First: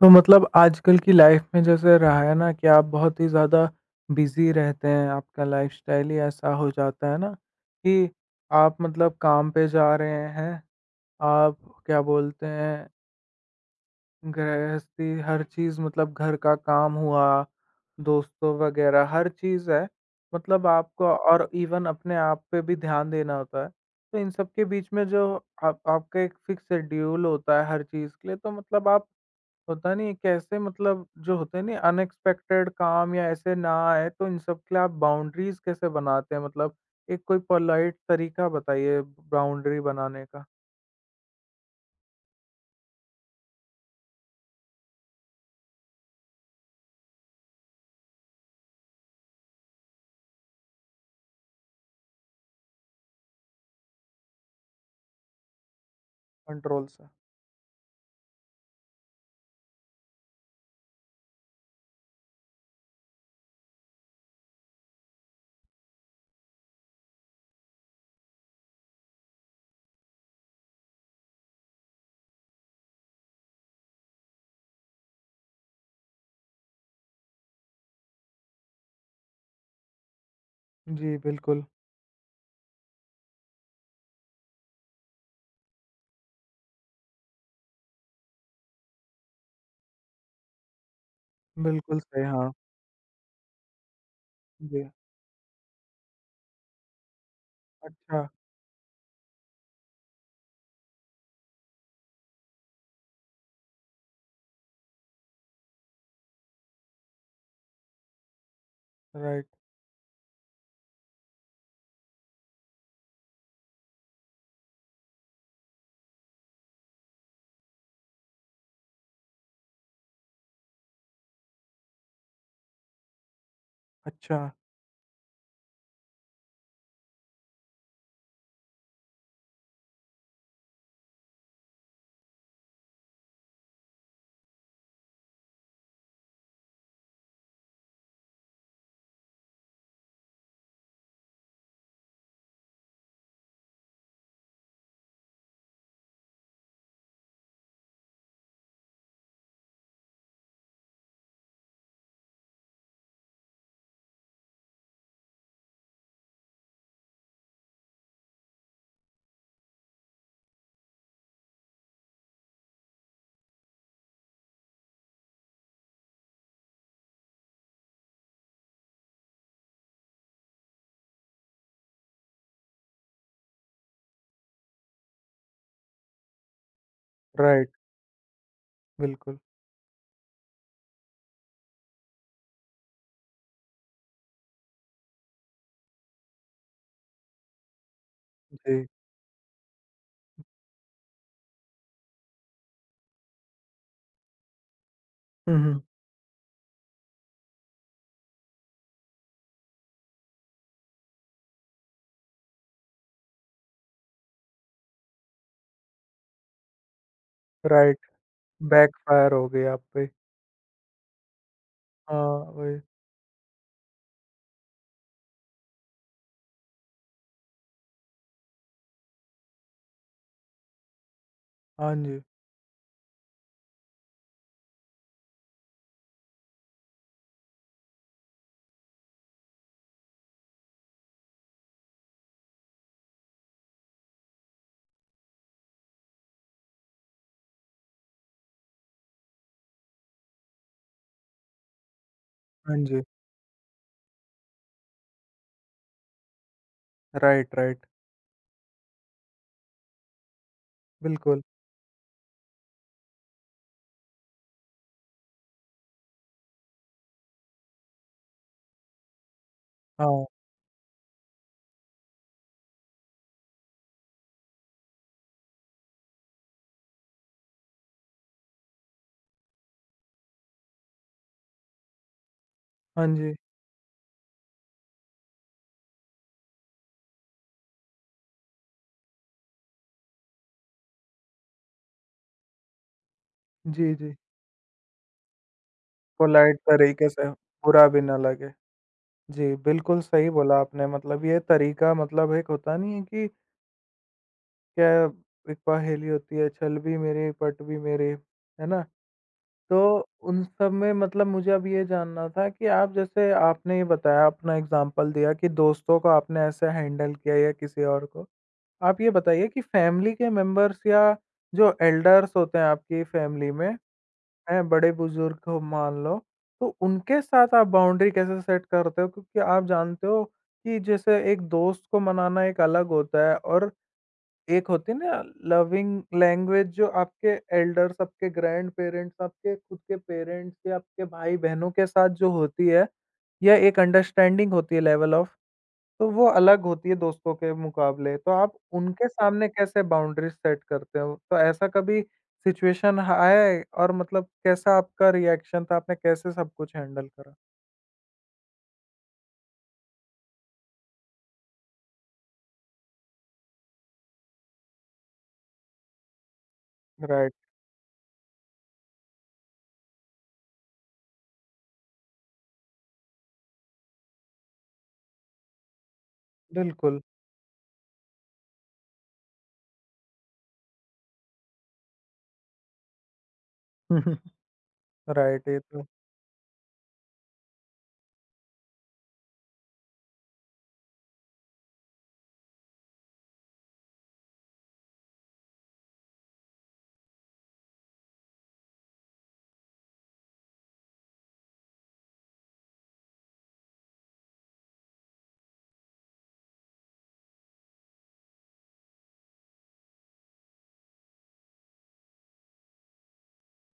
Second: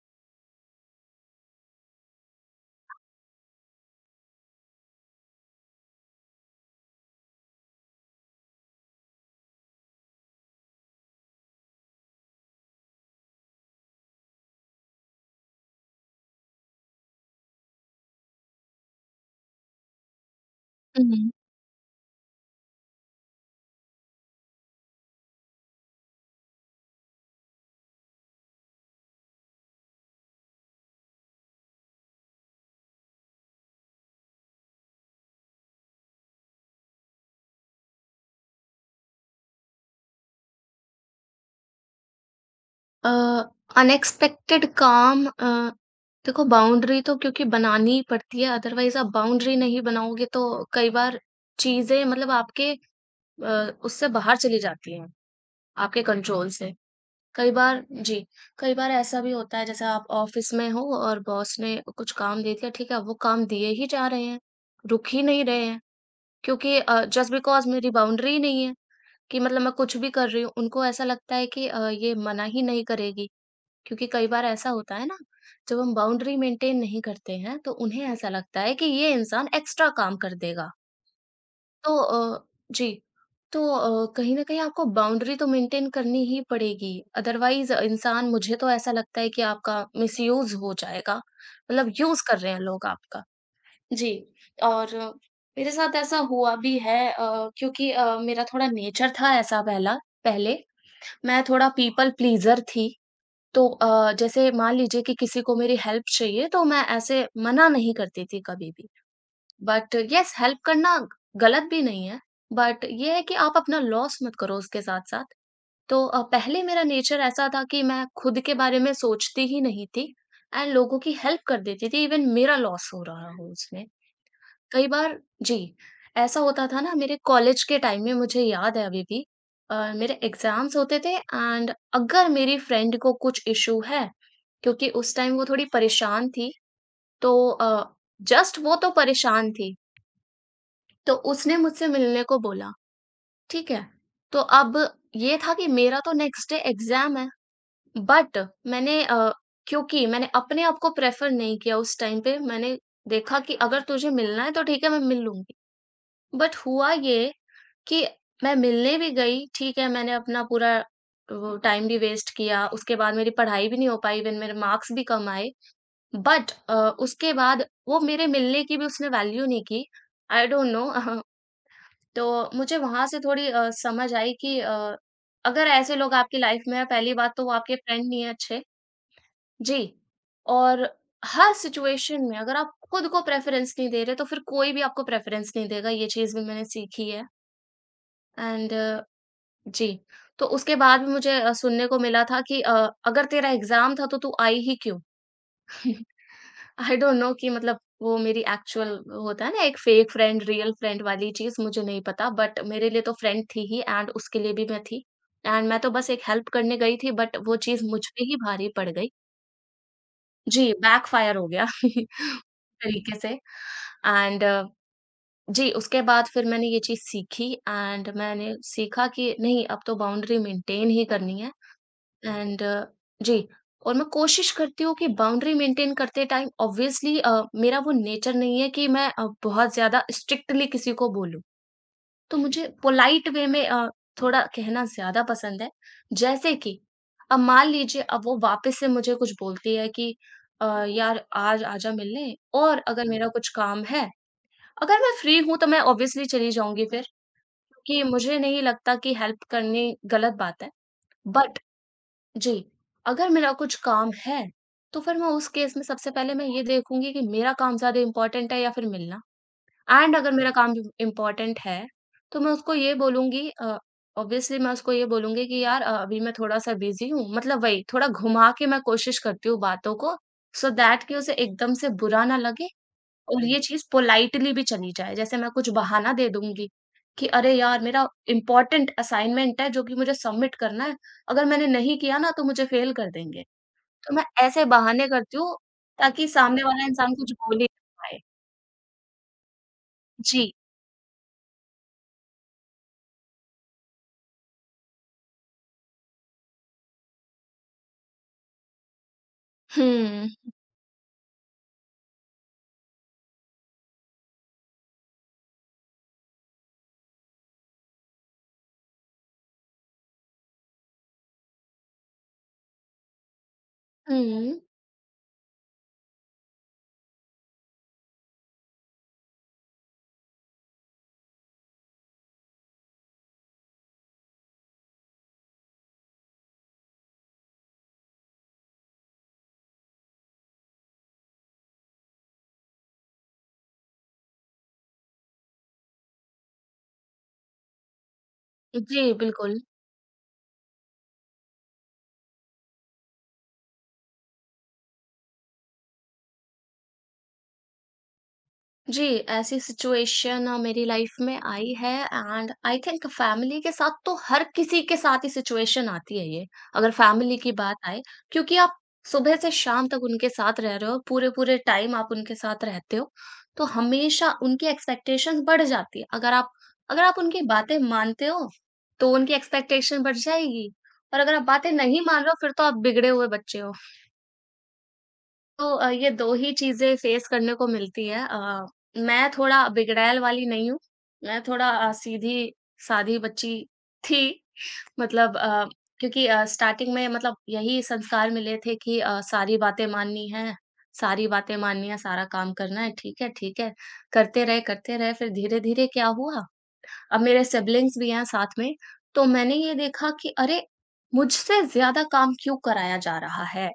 तो मतलब आजकल की लाइफ में जैसे रहा है ना कि आप बहुत ही ज़्यादा बिज़ी रहते हैं, आपका लाइफ़स्टाइल ही ऐसा हो जाता है ना कि आप मतलब काम पे जा रहे हैं, आप क्या बोलते हैं गृहस्थी हर चीज़ मतलब घर का काम हुआ, दोस्तों वग़ैरह हर चीज़ है। मतलब आपको हुँ। और इवन अपने आप पे भी ध्यान देना होता है। तो इन सब के बीच में जो आप आपका एक फ़िक्स शेड्यूल होता है हर चीज़ के लिए, तो मतलब आप पता नहीं है, कैसे मतलब जो होते हैं ना अनएक्सपेक्टेड काम या ऐसे ना आए तो इन सब के लिए आप बाउंड्रीज कैसे बनाते हैं मतलब एक कोई पोलाइट तरीका बताइए बाउंड्री बनाने का। अ, अनएक्सपेक्टेड काम देखो बाउंड्री तो क्योंकि बनानी ही पड़ती है, अदरवाइज़ आप बाउंड्री नहीं बनाओगे तो कई बार चीज़ें मतलब आपके उससे बाहर चली जाती हैं, आपके कंट्रोल से। कंट्रोल से। कई बार जी, कई बार ऐसा भी होता है जैसे आप ऑफ़िस में हो और बॉस ने कुछ काम दे दिया, ठीक है, वो काम दिए ही जा रहे हैं, रुक ही नहीं रहे हैं क्योंकि जस्ट बिकॉज़ मेरी बाउंड्री ही नहीं है कि मतलब मैं कुछ भी कर रही हूँ, उनको ऐसा लगता है कि ये मना ही नहीं करेगी। क्योंकि कई बार ऐसा होता है ना, जब हम बाउंड्री मेंटेन नहीं करते हैं, तो उन्हें ऐसा लगता है कि ये इंसान एक्स्ट्रा काम कर देगा। जी, बिल्कुल। तो जी, तो कहीं न कहीं आपको बाउंड्री तो मेंटेन करनी ही पड़ेगी, अदरवाइज़ इंसान मुझे तो ऐसा लगता है कि आपका मिसयूज़ हो जाएगा, मतलब बिल्कुल यूज़ सही, कर हाँ। रहे हैं लोग आपका। जी, जी। और मेरे साथ ऐसा हुआ भी है क्योंकि अच्छा। मेरा थोड़ा नेचर था ऐसा पहला पहले, मैं थोड़ा पीपल प्लीज़र थी। तो जैसे मान लीजिए कि किसी को मेरी हेल्प चाहिए तो मैं ऐसे मना नहीं करती थी कभी भी। राइट। बट येस हेल्प करना गलत भी नहीं है, बट ये है कि आप अपना लॉस मत करो उसके साथ-साथ। तो पहले मेरा नेचर ऐसा था कि मैं खुद के बारे में सोचती ही नहीं थी एंड लोगों की हेल्प कर देती थी इवन मेरा लॉस हो रहा हो उसमें। अच्छा। कई बार जी, ऐसा होता था ना मेरे कॉलेज के टाइम में मुझे याद है अभी भी मेरे एग्ज़ाम्स होते थे एंड अगर मेरी फ्रेंड को कुछ इश्यू है, क्योंकि उस टाइम वो थोड़ी परेशान थी, तो जस्ट वो तो परेशान थी, तो उसने मुझसे मिलने को बोला, ठीक है? तो अब ये था कि मेरा तो नेक्स्ट डे एग्ज़ाम है, बट मैंने अ, क्योंकि मैंने अपने आप को प्रेफ़र नहीं किया उस टाइम पे, मैंने देखा कि अगर तुझे मिलना है तो ठीक है मैं मिल लूँगी। बट हुआ ये कि मैं मिलने भी गई, ठीक है, मैंने अपना पूरा वो टाइम भी वेस्ट किया, उसके बाद मेरी पढ़ाई भी नहीं हो पाई, इवन मेरे मार्क्स भी कम आए। बट उसके बाद वो मेरे मिलने की भी उसने वैल्यू नहीं की, आई डोंट नो। तो मुझे वहाँ से थोड़ी समझ आई कि अगर ऐसे लोग आपकी लाइफ में हैं, पहली बात तो वो राइट, आपके फ्रेंड नहीं है अच्छे। बिल्कुल। जी, और हर सिचुएशन में अगर आप खुद को प्रेफ़रेंस नहीं दे रहे, तो फिर कोई भी आपको प्रेफ़रेंस नहीं देगा, ये चीज़ भी मैंने सीखी है। एंड जी। जी, तो उसके बाद भी मुझे सुनने को मिला था कि "अगर तेरा एग्ज़ाम था तो तू आई ही क्यों?" हुँ, हुँ। आई डोंट नो कि मतलब वो मेरी एक्चुअल होता है ना एक फेक फ्रेंड, रियल फ्रेंड वाली चीज़ मुझे नहीं पता बट मेरे लिए तो फ्रेंड थी ही एंड उसके लिए भी मैं थी। एंड मैं तो बस एक हेल्प करने गई थी बट वो चीज़ राइट, मुझ पे ही भारी पड़ गई। बैकफायर हो गई आप पे। जी, बैकफ़ायर हो गया। हाँ, वही। तरीके से एंड जी, उसके बाद फिर मैंने ये चीज़ सीखी एंड मैंने सीखा कि नहीं अब तो बाउंड्री मेंटेन ही करनी है। हाँ जी। एंड जी, और मैं कोशिश करती हूँ कि बाउंड्री मेंटेन करते टाइम ऑब्वियसली मेरा वो नेचर नहीं है कि मैं बहुत ज्यादा स्ट्रिक्टली किसी को बोलूँ तो मुझे पोलाइट वे में थोड़ा कहना ज्यादा पसंद है जैसे कि अब मान लीजिए अब वो वापस से मुझे कुछ बोलती है कि यार आज आजा मिलने हाँ और जी। अगर मेरा कुछ काम है अगर मैं फ्री हूँ तो मैं ऑब्वियसली चली जाऊंगी फिर राइट, राइट। क्योंकि मुझे नहीं लगता कि हेल्प करनी गलत बात है बिल्कुल। बट जी, अगर मेरा कुछ काम है, तो फिर मैं उस केस में सबसे पहले मैं ये देखूँगी कि मेरा काम ज़्यादा इम्पोर्टेंट है या फिर मिलना। एंड हाँ। अगर मेरा काम इम इम्पोर्टेंट है, तो मैं उसको ये बोलूँगी ऑब्वियसली मैं उसको ये बोलूँगी कि यार अभी मैं थोड़ा-सा बिज़ी हूँ, मतलब वही थोड़ा घुमा के मैं कोशिश करती हूँ बातों को, सो दैट कि उसे एकदम से बुरा ना लगे हाँ जी। और ये चीज़ पोलाइटली भी चली जाए, जैसे मैं कुछ बहाना दे दूँगी कि अरे यार मेरा इम्पोर्टेंट असाइनमेंट है जो कि मुझे सबमिट करना है, अगर मैंने नहीं किया ना तो मुझे फेल कर देंगे। जी, जी। तो मैं ऐसे बहाने करती हूँ ताकि पोलाइट सामने वाला तरीके इंसान से कुछ बोल ही बुरा ना भी ना पाए। लगे। जी, बिल्कुल सही जी। बोला आपने। मतलब ये तरीका मतलब एक होता नहीं है कि क्या, एक पहेली होती है, "छल भी मेरे पट भी मेरे", है ना? तो हुँ। उन सब में मतलब मुझे अब ये जानना था कि आप, जैसे आपने ये बताया, अपना एग्ज़ाम्पल दिया कि दोस्तों को आपने ऐसे हैंडल किया या किसी और को। आप ये बताइए कि फैमिली के मेंबर्स या जो एल्डर्स होते हैं आपकी फैमिली में हुँ। हैं, बड़े-बुज़ुर्ग को मान लो, तो उनके साथ आप बाउंड्री कैसे सेट करते हो? क्योंकि आप जानते हो कि जैसे एक दोस्त को मनाना एक अलग होता है और एक होती है ना लविंग लैंग्वेज जो आपके एल्डर्स, आपके ग्रैंडपेरेंट्स, आपके खुद के पेरेंट्स या आपके भाई-बहनों के साथ जो होती है, यह एक अंडरस्टैंडिंग होती है लेवल ऑफ तो वो अलग होती है दोस्तों के मुकाबले। तो आप उनके जी, सामने बिल्कुल। कैसे बाउंड्रीज़ सेट करते हो? तो ऐसा कभी सिचुएशन आए और मतलब कैसा आपका रिएक्शन था? आपने कैसे सब कुछ हैंडल करा? जी, ऐसी सिचुएशन मेरी लाइफ में आई है एंड आई थिंक फैमिली के साथ तो हर किसी के साथ ही सिचुएशन आती है ये, अगर राइट, फैमिली की बात आए क्योंकि आप सुबह से शाम तक उनके साथ रह रहे हो, पूरे-पूरे टाइम आप उनके साथ रहते हो, तो हमेशा उनकी एक्सपेक्टेशंस बढ़ जाती है। बिल्कुल। अगर आप उनकी बातें मानते हो, तो उनकी एक्सपेक्टेशन बढ़ जाएगी और अगर आप बातें नहीं मान रहे हो, फिर तो आप बिगड़े हुए बच्चे हो। राइट, ये तो तो। ये 2 ही चीज़ें फेस करने को मिलती है मैं थोड़ा बिगड़ैल वाली नहीं हूँ, मैं थोड़ा सीधी-सादी बच्ची थी मतलब क्योंकि स्टार्टिंग में मतलब यही संस्कार मिले थे कि सारी बातें माननी हैं, सारी बातें माननी है, सारा काम करना है, ठीक है, ठीक है, करते रहे, फिर धीरे-धीरे क्या हुआ, अब मेरे सिबलिंग्स भी हैं साथ में, तो मैंने ये देखा कि अरे! मुझसे ज़्यादा काम क्यों कराया जा रहा है?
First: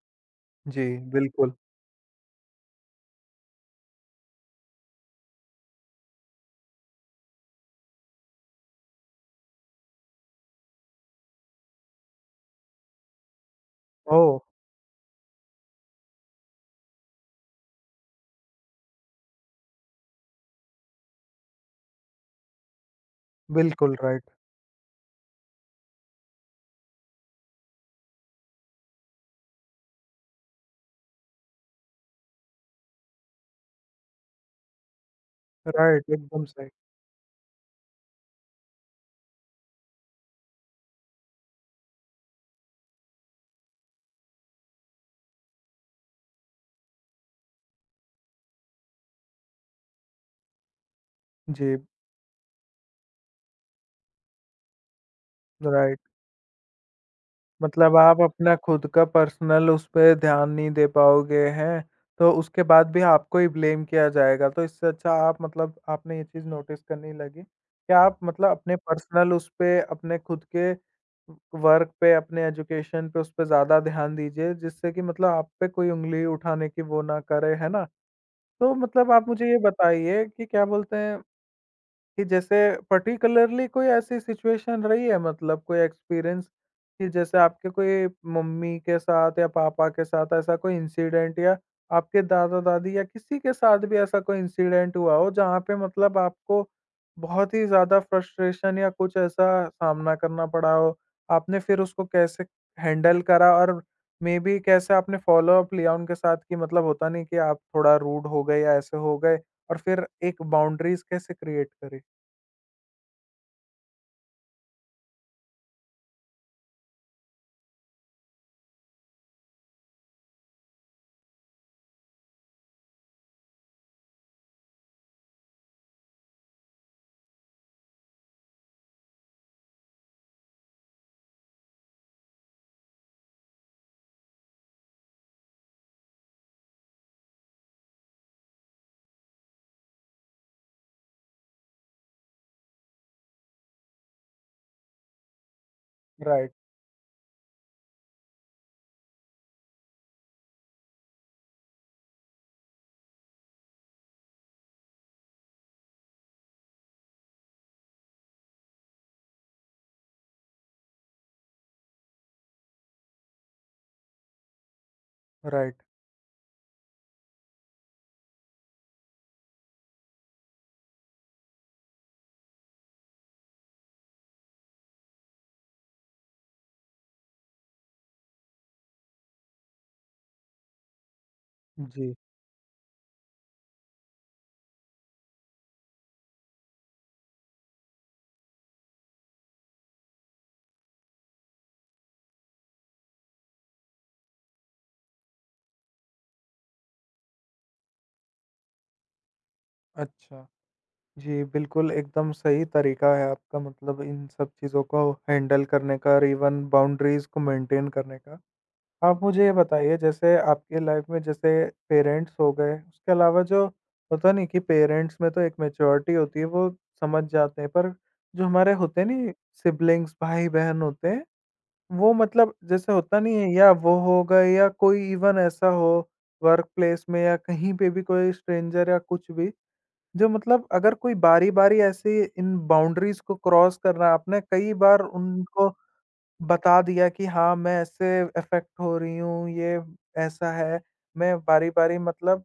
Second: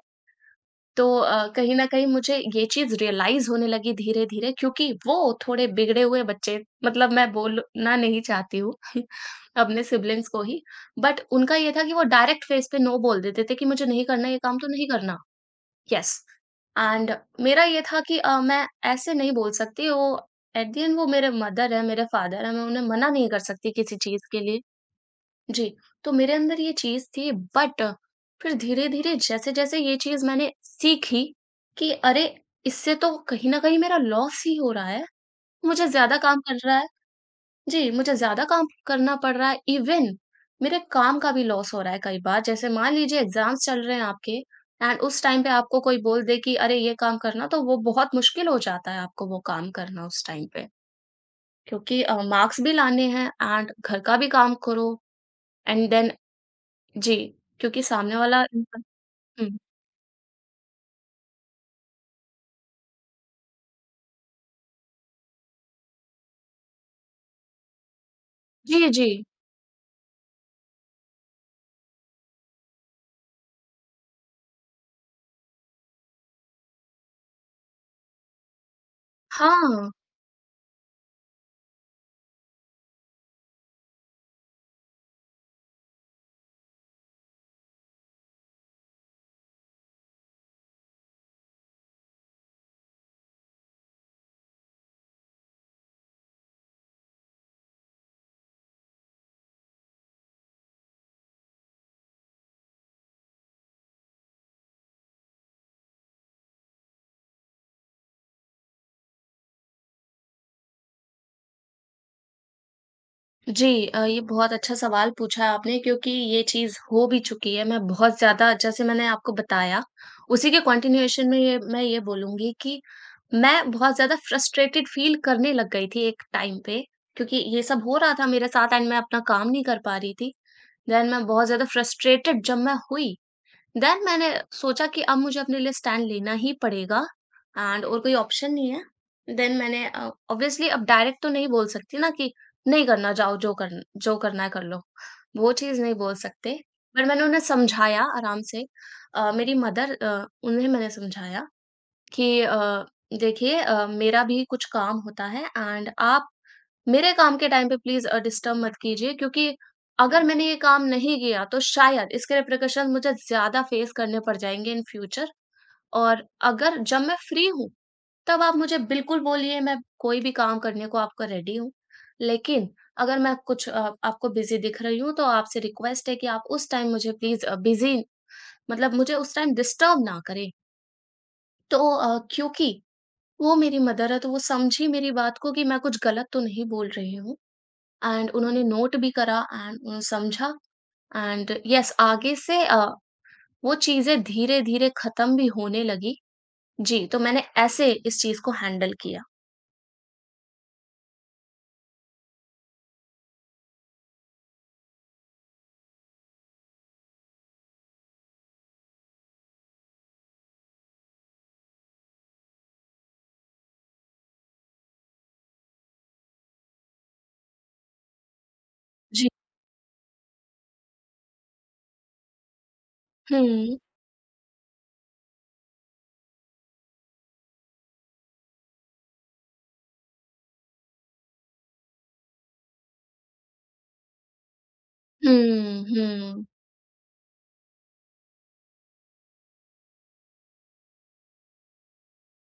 जी, तो बिल्कुल। कहीं न कहीं मुझे ये चीज़ रियलाइज़ होने लगी धीरे-धीरे क्योंकि वो थोड़े बिगड़े हुए बच्चे मतलब मैं बोलना नहीं चाहती हूँ अपने सिबलिंग्स को ही, बट उनका ये था कि वो डायरेक्ट फ़ेस पे नो बोल देते थे कि मुझे नहीं करना ओह! ये काम तो नहीं करना। येस एंड मेरा ये था कि मैं ऐसे नहीं बोल सकती वो एट द एंड वो मेरे मदर हैं, मेरे फादर हैं, मैं उन्हें मना नहीं कर सकती किसी बिल्कुल राइट। चीज़ के लिए। जी, तो मेरे अंदर ये चीज़ थी बट फिर धीरे-धीरे जैसे-जैसे ये चीज़ मैंने सीखी कि अरे! इससे तो कहीं न कहीं मेरा लॉस ही हो रहा है, मुझे राइट, ज़्यादा काम एकदम कर सही। रहा है जी, मुझे ज़्यादा काम करना पड़ रहा है इवन मेरे काम का भी लॉस हो रहा है कई बार। जैसे मान लीजिए एग्ज़ाम्स चल रहे हैं आपके एंड उस टाइम पे आपको कोई बोल दे कि अरे! ये काम करना तो वो बहुत मुश्किल हो जाता है आपको वो काम करना उस टाइम पे जी। क्योंकि मार्क्स भी लाने हैं एंड घर का भी काम करो एंड राइट। देन जी, क्योंकि मतलब सामने आप वाला अपना इंसान खुद का हुँ, पर्सनल उस पे ध्यान नहीं दे पाओगे, हैं? तो उसके बाद भी आपको ही ब्लेम किया जाएगा। तो इससे अच्छा आप मतलब आपने ये चीज़ नोटिस करने लगी कि आप मतलब अपने जी, जी। पर्सनल उस पे, अपने खुद के वर्क पे, अपने एजुकेशन पे उस पे ज़्यादा ध्यान दीजिए, जिससे कि मतलब आप पे कोई उँगली उठाने की वो ना करे, है ना? तो मतलब आप मुझे ये हाँ, बताइए कि क्या बोलते हैं कि जैसे पर्टिकुलरली कोई ऐसी सिचुएशन रही है मतलब कोई एक्सपीरियंस, कि जैसे आपके कोई मम्मी के साथ या पापा के साथ ऐसा कोई इंसिडेंट, या आपके दादा-दादी या किसी के साथ भी ऐसा कोई इंसिडेंट हुआ हो जहाँ पे मतलब आपको बहुत ही ज़्यादा फ्रस्ट्रेशन या कुछ ऐसा सामना करना पड़ा हो? आपने फिर उसको कैसे हैंडल करा और मे बी कैसे आपने फ़ॉलो-अप लिया उनके साथ कि मतलब होता नहीं कि आप थोड़ा रूड हो गए या ऐसे हो गए और फिर एक बाउंड्रीज़ कैसे क्रिएट करी? जी, ये बहुत अच्छा सवाल पूछा है आपने क्योंकि ये चीज़ हो भी चुकी है। मैं बहुत ज़्यादा जैसे मैंने आपको बताया, उसी के कंटिन्यूएशन में ये बोलूँगी कि मैं बहुत ज़्यादा फ्रस्ट्रेटेड फ़ील करने लग गई थी एक टाइम पे, क्योंकि ये सब हो रहा था मेरे साथ एंड मैं अपना काम नहीं कर पा रही थी। देन मैं बहुत ज़्यादा फ्रस्ट्रेटेड जब मैं हुई देन मैंने सोचा कि अब मुझे अपने लिए स्टैंड लेना ही पड़ेगा एंड और कोई ऑप्शन नहीं है। देन मैंने ऑब्वियसली अब डायरेक्ट तो नहीं बोल सकती ना कि नहीं करना जाओ जो करना है कर लो। वो चीज़ नहीं बोल राइट, सकते। पर मैंने उन्हें समझाया आराम से मेरी मदर उन्हें मैंने समझाया कि देखिए मेरा भी कुछ काम होता है एंड आप मेरे काम के टाइम पे प्लीज़ डिस्टर्ब मत कीजिए क्योंकि अगर मैंने ये काम नहीं किया तो शायद इसके रिperकशन मुझे ज़्यादा फेस करने पड़ जाएँगे इन फ्यूचर राइट। और अगर जब मैं फ्री हूँ, तब आप मुझे बिल्कुल बोलिए मैं कोई भी काम करने को आपका रेडी हूँ। लेकिन अगर मैं कुछ आपको बिज़ी दिख रही हूँ तो आपसे रिक्वेस्ट है कि आप उस टाइम मुझे प्लीज़ बिज़ी मतलब मुझे उस टाइम डिस्टर्ब ना करें। तो जी, क्योंकि वो मेरी मदर है तो वो समझी मेरी बात को कि मैं कुछ गलत तो नहीं बोल रही हूँ। एंड उन्होंने नोट भी करा एंड उन्हें समझा एंड यस आगे से वो चीज़ें धीरे-धीरे खत्म भी होने लगी। जी, तो मैंने ऐसे इस चीज़ को हैंडल किया। अच्छा। जी, बिल्कुल एकदम सही तरीका है आपका, मतलब इन सब चीज़ों को हैंडल करने का और इवन बाउंड्रीज़ को मेंटेन करने का। आप मुझे ये बताइए, जैसे आपकी लाइफ़ में जैसे पेरेंट्स हो गए, उसके अलावा जो होता नहीं कि पेरेंट्स में तो एक मैच्योरिटी होती है, वो समझ जाते हैं, पर जो हमारे होते जी। नहीं सिबलिंग्स, भाई-बहन होते हैं, वो मतलब जैसे होता नहीं है या हुँ, वो हो गए या कोई इवन ऐसा हो वर्क प्लेस में या कहीं पे भी कोई स्ट्रेंजर या कुछ भी, जो मतलब अगर कोई बारी-बारी ऐसे इन बाउंड्रीज को क्रॉस करना आपने कई बार उनको हुँ, हुँ। बता दिया कि हाँ, मैं इससे अफ़ेक्ट हो रही हूँ, ये ऐसा है। मैं बारी-बारी मतलब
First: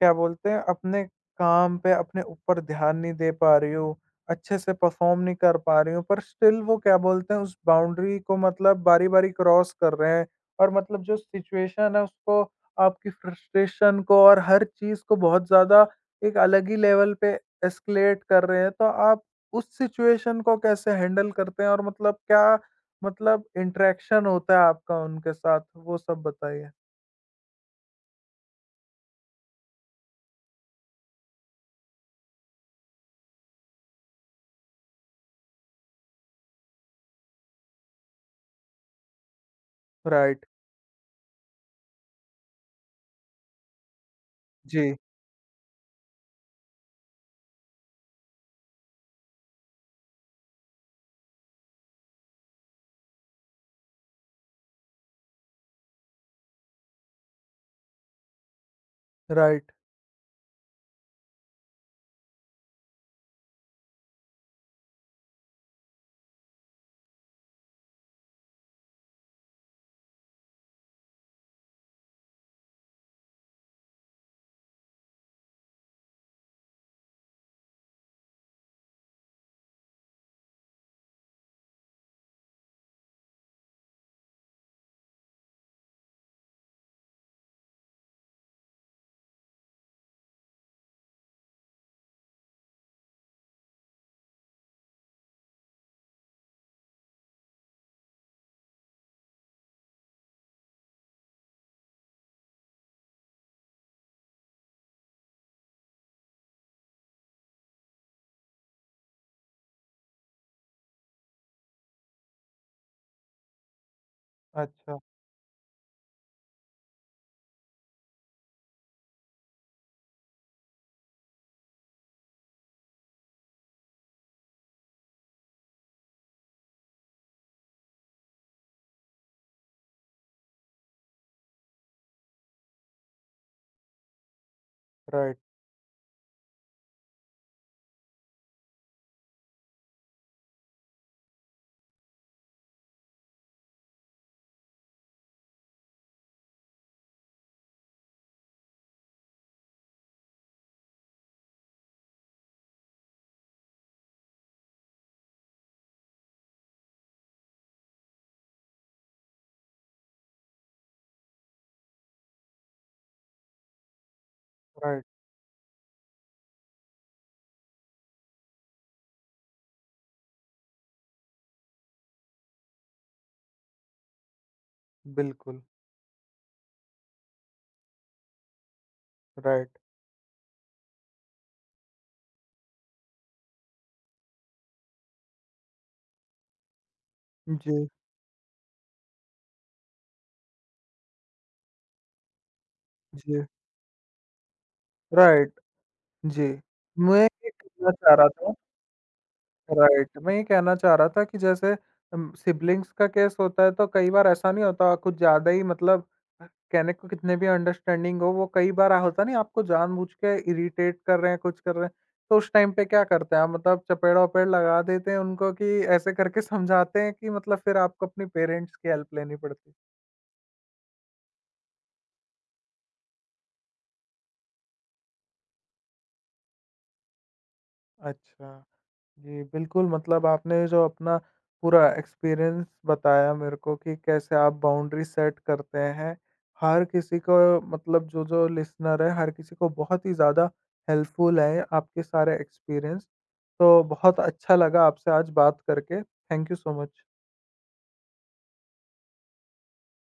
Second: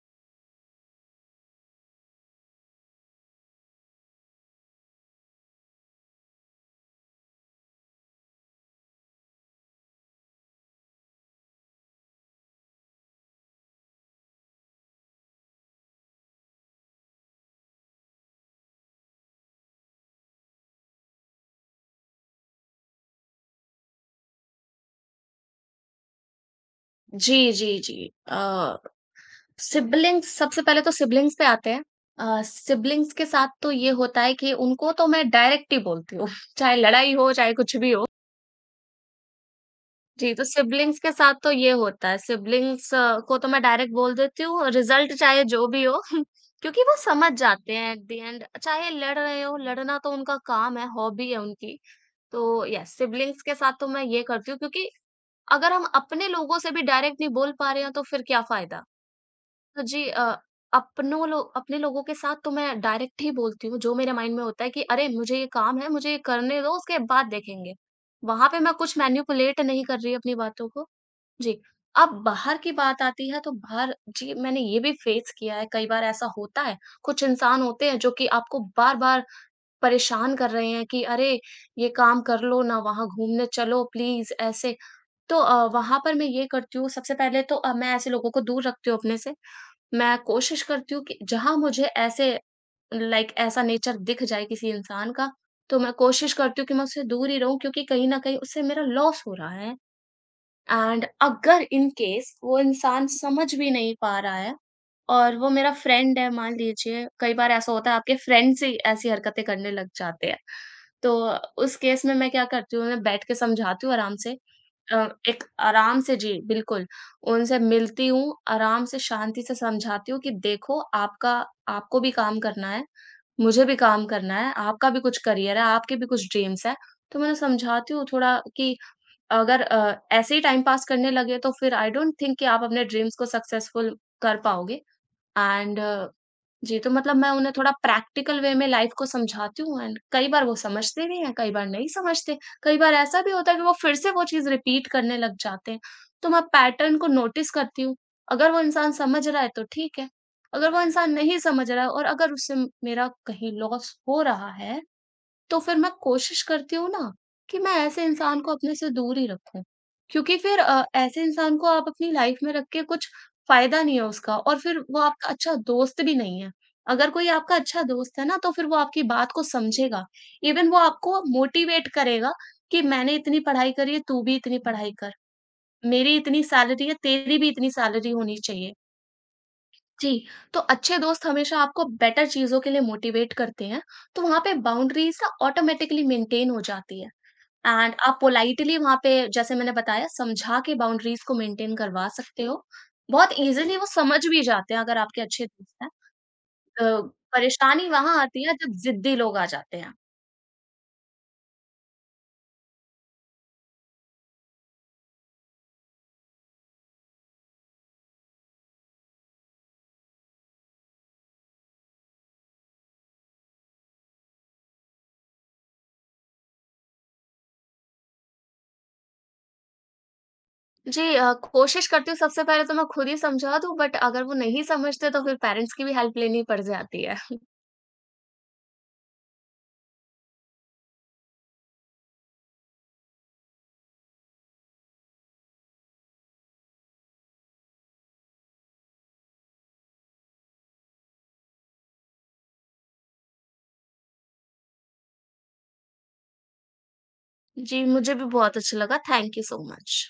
क्या बोलते हैं, अपने काम पे अपने ऊपर ध्यान नहीं दे पा रही हूँ, अच्छे से परफ़ॉर्म नहीं कर पा रही हूँ, पर स्टिल वो क्या बोलते हैं, उस बाउंड्री को मतलब बारी-बारी क्रॉस कर रहे हैं और मतलब जो सिचुएशन है, उसको, आपकी फ्रस्ट्रेशन को और हर चीज़ को बहुत ज़्यादा एक अलग ही लेवल पे एस्केलेट कर रहे हैं। तो आप उस सिचुएशन को कैसे हैंडल करते हैं और मतलब क्या मतलब इंटरेक्शन होता है आपका उनके साथ, वो सब बताइए? जी, जी, जी। सिबलिंग्स सबसे पहले तो सिबलिंग्स पे आते हैं। सिबलिंग्स के साथ तो ये होता है कि उनको तो मैं डायरेक्ट ही बोलती हूँ, चाहे लड़ाई हो, चाहे कुछ भी हो। जी, तो राइट। सिब्लिंग्स के साथ तो ये होता है, सिब्लिंग्स को तो मैं डायरेक्ट बोल देती हूँ, जी। रिज़ल्ट चाहे जो भी हो। क्योंकि वो समझ जाते हैं एट द एंड चाहे लड़ रहे हो, लड़ना तो उनका काम है, हॉबी है उनकी। तो यस, सिब्लिंग्स के साथ तो मैं ये करती हूँ क्योंकि अगर हम अपने लोगों से भी डायरेक्ट नहीं बोल पा रहे हैं, तो फिर क्या फ़ायदा? राइट। तो जी अपनों लो अपने लोगों के साथ तो मैं डायरेक्ट ही बोलती हूँ, जो मेरे माइंड में होता है कि अरे! मुझे ये काम है, मुझे ये करने दो, उसके बाद देखेंगे। वहाँ पे मैं कुछ मैनिपुलेट नहीं कर रही अपनी बातों को। जी। अब बाहर की बात आती है तो बाहर जी, मैंने ये भी फेस किया है, कई बार ऐसा होता है, कुछ इंसान होते हैं जो कि आपको बार-बार परेशान कर रहे हैं कि अरे! ये काम कर लो ना, वहाँ घूमने चलो प्लीज़ ऐसे। तो वहाँ पर मैं ये करती हूँ सबसे पहले तो मैं ऐसे लोगों को दूर रखती हूँ अपने से। मैं कोशिश करती हूँ कि जहाँ मुझे ऐसे लाइक ऐसा नेचर दिख जाए किसी इंसान का, तो मैं कोशिश करती हूँ कि मैं उससे दूर ही रहूँ क्योंकि कहीं न कहीं उससे मेरा लॉस हो रहा है। एंड अगर इन केस वो इंसान समझ भी नहीं पा रहा है और वो मेरा फ्रेंड है मान लीजिए, कई बार ऐसा होता है आपके फ्रेंड से ही ऐसी हरकतें करने लग जाते हैं, तो उस केस में मैं क्या करती हूँ, मैं बैठ के समझाती हूँ आराम से। अच्छा। एक आराम से जी बिल्कुल उनसे मिलती हूँ आराम से शांति से समझाती हूँ कि देखो आपका, आपको भी काम करना है, मुझे भी काम करना है, आपका भी कुछ करियर है, आपके भी कुछ ड्रीम्स है। तो मैं उन्हें समझाती हूँ थोड़ा कि अगर ऐसे ही टाइम पास करने लगे तो फिर आई डोंट थिंक कि आप अपने ड्रीम्स को सक्सेसफुल कर पाओगे। राइट, एंड जी तो मतलब मैं उन्हें थोड़ा प्रैक्टिकल वे में लाइफ को समझाती हूँ, एंड कई बार वो समझते भी हैं, कई बार नहीं समझते। कई बार ऐसा भी होता है कि वो फिर से वो चीज रिपीट करने लग जाते हैं, तो मैं पैटर्न को नोटिस करती हूँ। अगर वो इंसान समझ रहा है तो ठीक है, अगर वो इंसान नहीं समझ रहा है और अगर उससे मेरा कहीं लॉस हो रहा है, तो फिर मैं कोशिश करती हूँ ना कि मैं ऐसे इंसान को अपने से दूर ही रखूँ। क्योंकि फिर ऐसे इंसान को आप अपनी लाइफ में रख के कुछ फ़ायदा नहीं है उसका, और फिर वो राइट, आपका अच्छा दोस्त भी नहीं है। अगर कोई आपका अच्छा दोस्त है ना तो फिर वो आपकी बात को समझेगा। इवन वो आपको मोटिवेट करेगा कि मैंने इतनी पढ़ाई करी है, तू भी इतनी पढ़ाई कर। बिल्कुल। मेरी इतनी सैलरी है, तेरी भी इतनी सैलरी होनी चाहिए। राइट। जी, तो अच्छे दोस्त हमेशा आपको बेटर चीज़ों के लिए मोटिवेट करते हैं, तो वहाँ पे बाउंड्रीज़ ना ऑटोमैटिकली मेंटेन हो जाती है। जी, एंड आप पोलाइटली वहाँ पे जैसे मैंने बताया समझा के बाउंड्रीज़ को मेंटेन करवा सकते हो। बहुत जी। ईज़िली वो समझ भी जाते हैं अगर आपके अच्छे राइट। दोस्त हैं। जी। अ, मैं ये परेशानी कहना चाह वहाँ रहा आती था। है जब ज़िद्दी लोग आ जाते हैं। राइट, मैं ये कहना चाह रहा था कि जैसे सिबलिंग्स का केस होता है तो कई बार ऐसा नहीं होता, कुछ ज़्यादा ही मतलब कहने को कितने भी अंडरस्टैंडिंग हो, वो कई बार होता नहीं, आपको जानबूझ के इरिटेट कर रहे हैं, कुछ कर रहे हैं। तो उस टाइम पे क्या करते हैं आप, मतलब चपेड़ वपेड़ लगा देते हैं उनको कि ऐसे करके समझाते हैं कि मतलब फिर आपको अपनी पेरेंट्स की हेल्प लेनी पड़ती है? जी, कोशिश करती हूँ सबसे पहले तो मैं खुद ही समझा दूँ बट अगर वो नहीं समझते तो फिर पेरेंट्स की भी हेल्प लेनी पड़ जाती है। अच्छा। जी, बिल्कुल, मतलब आपने जो अपना पूरा एक्सपीरियंस बताया मेरे को कि कैसे आप बाउंड्री सेट करते हैं, हर किसी को, मतलब जो-जो लिसनर है, हर किसी को बहुत ही ज़्यादा हेल्पफुल है आपके सारे एक्सपीरियंस। तो बहुत अच्छा लगा आपसे आज बात करके। Thank you so much. जी, मुझे भी बहुत अच्छा लगा। Thank you so much.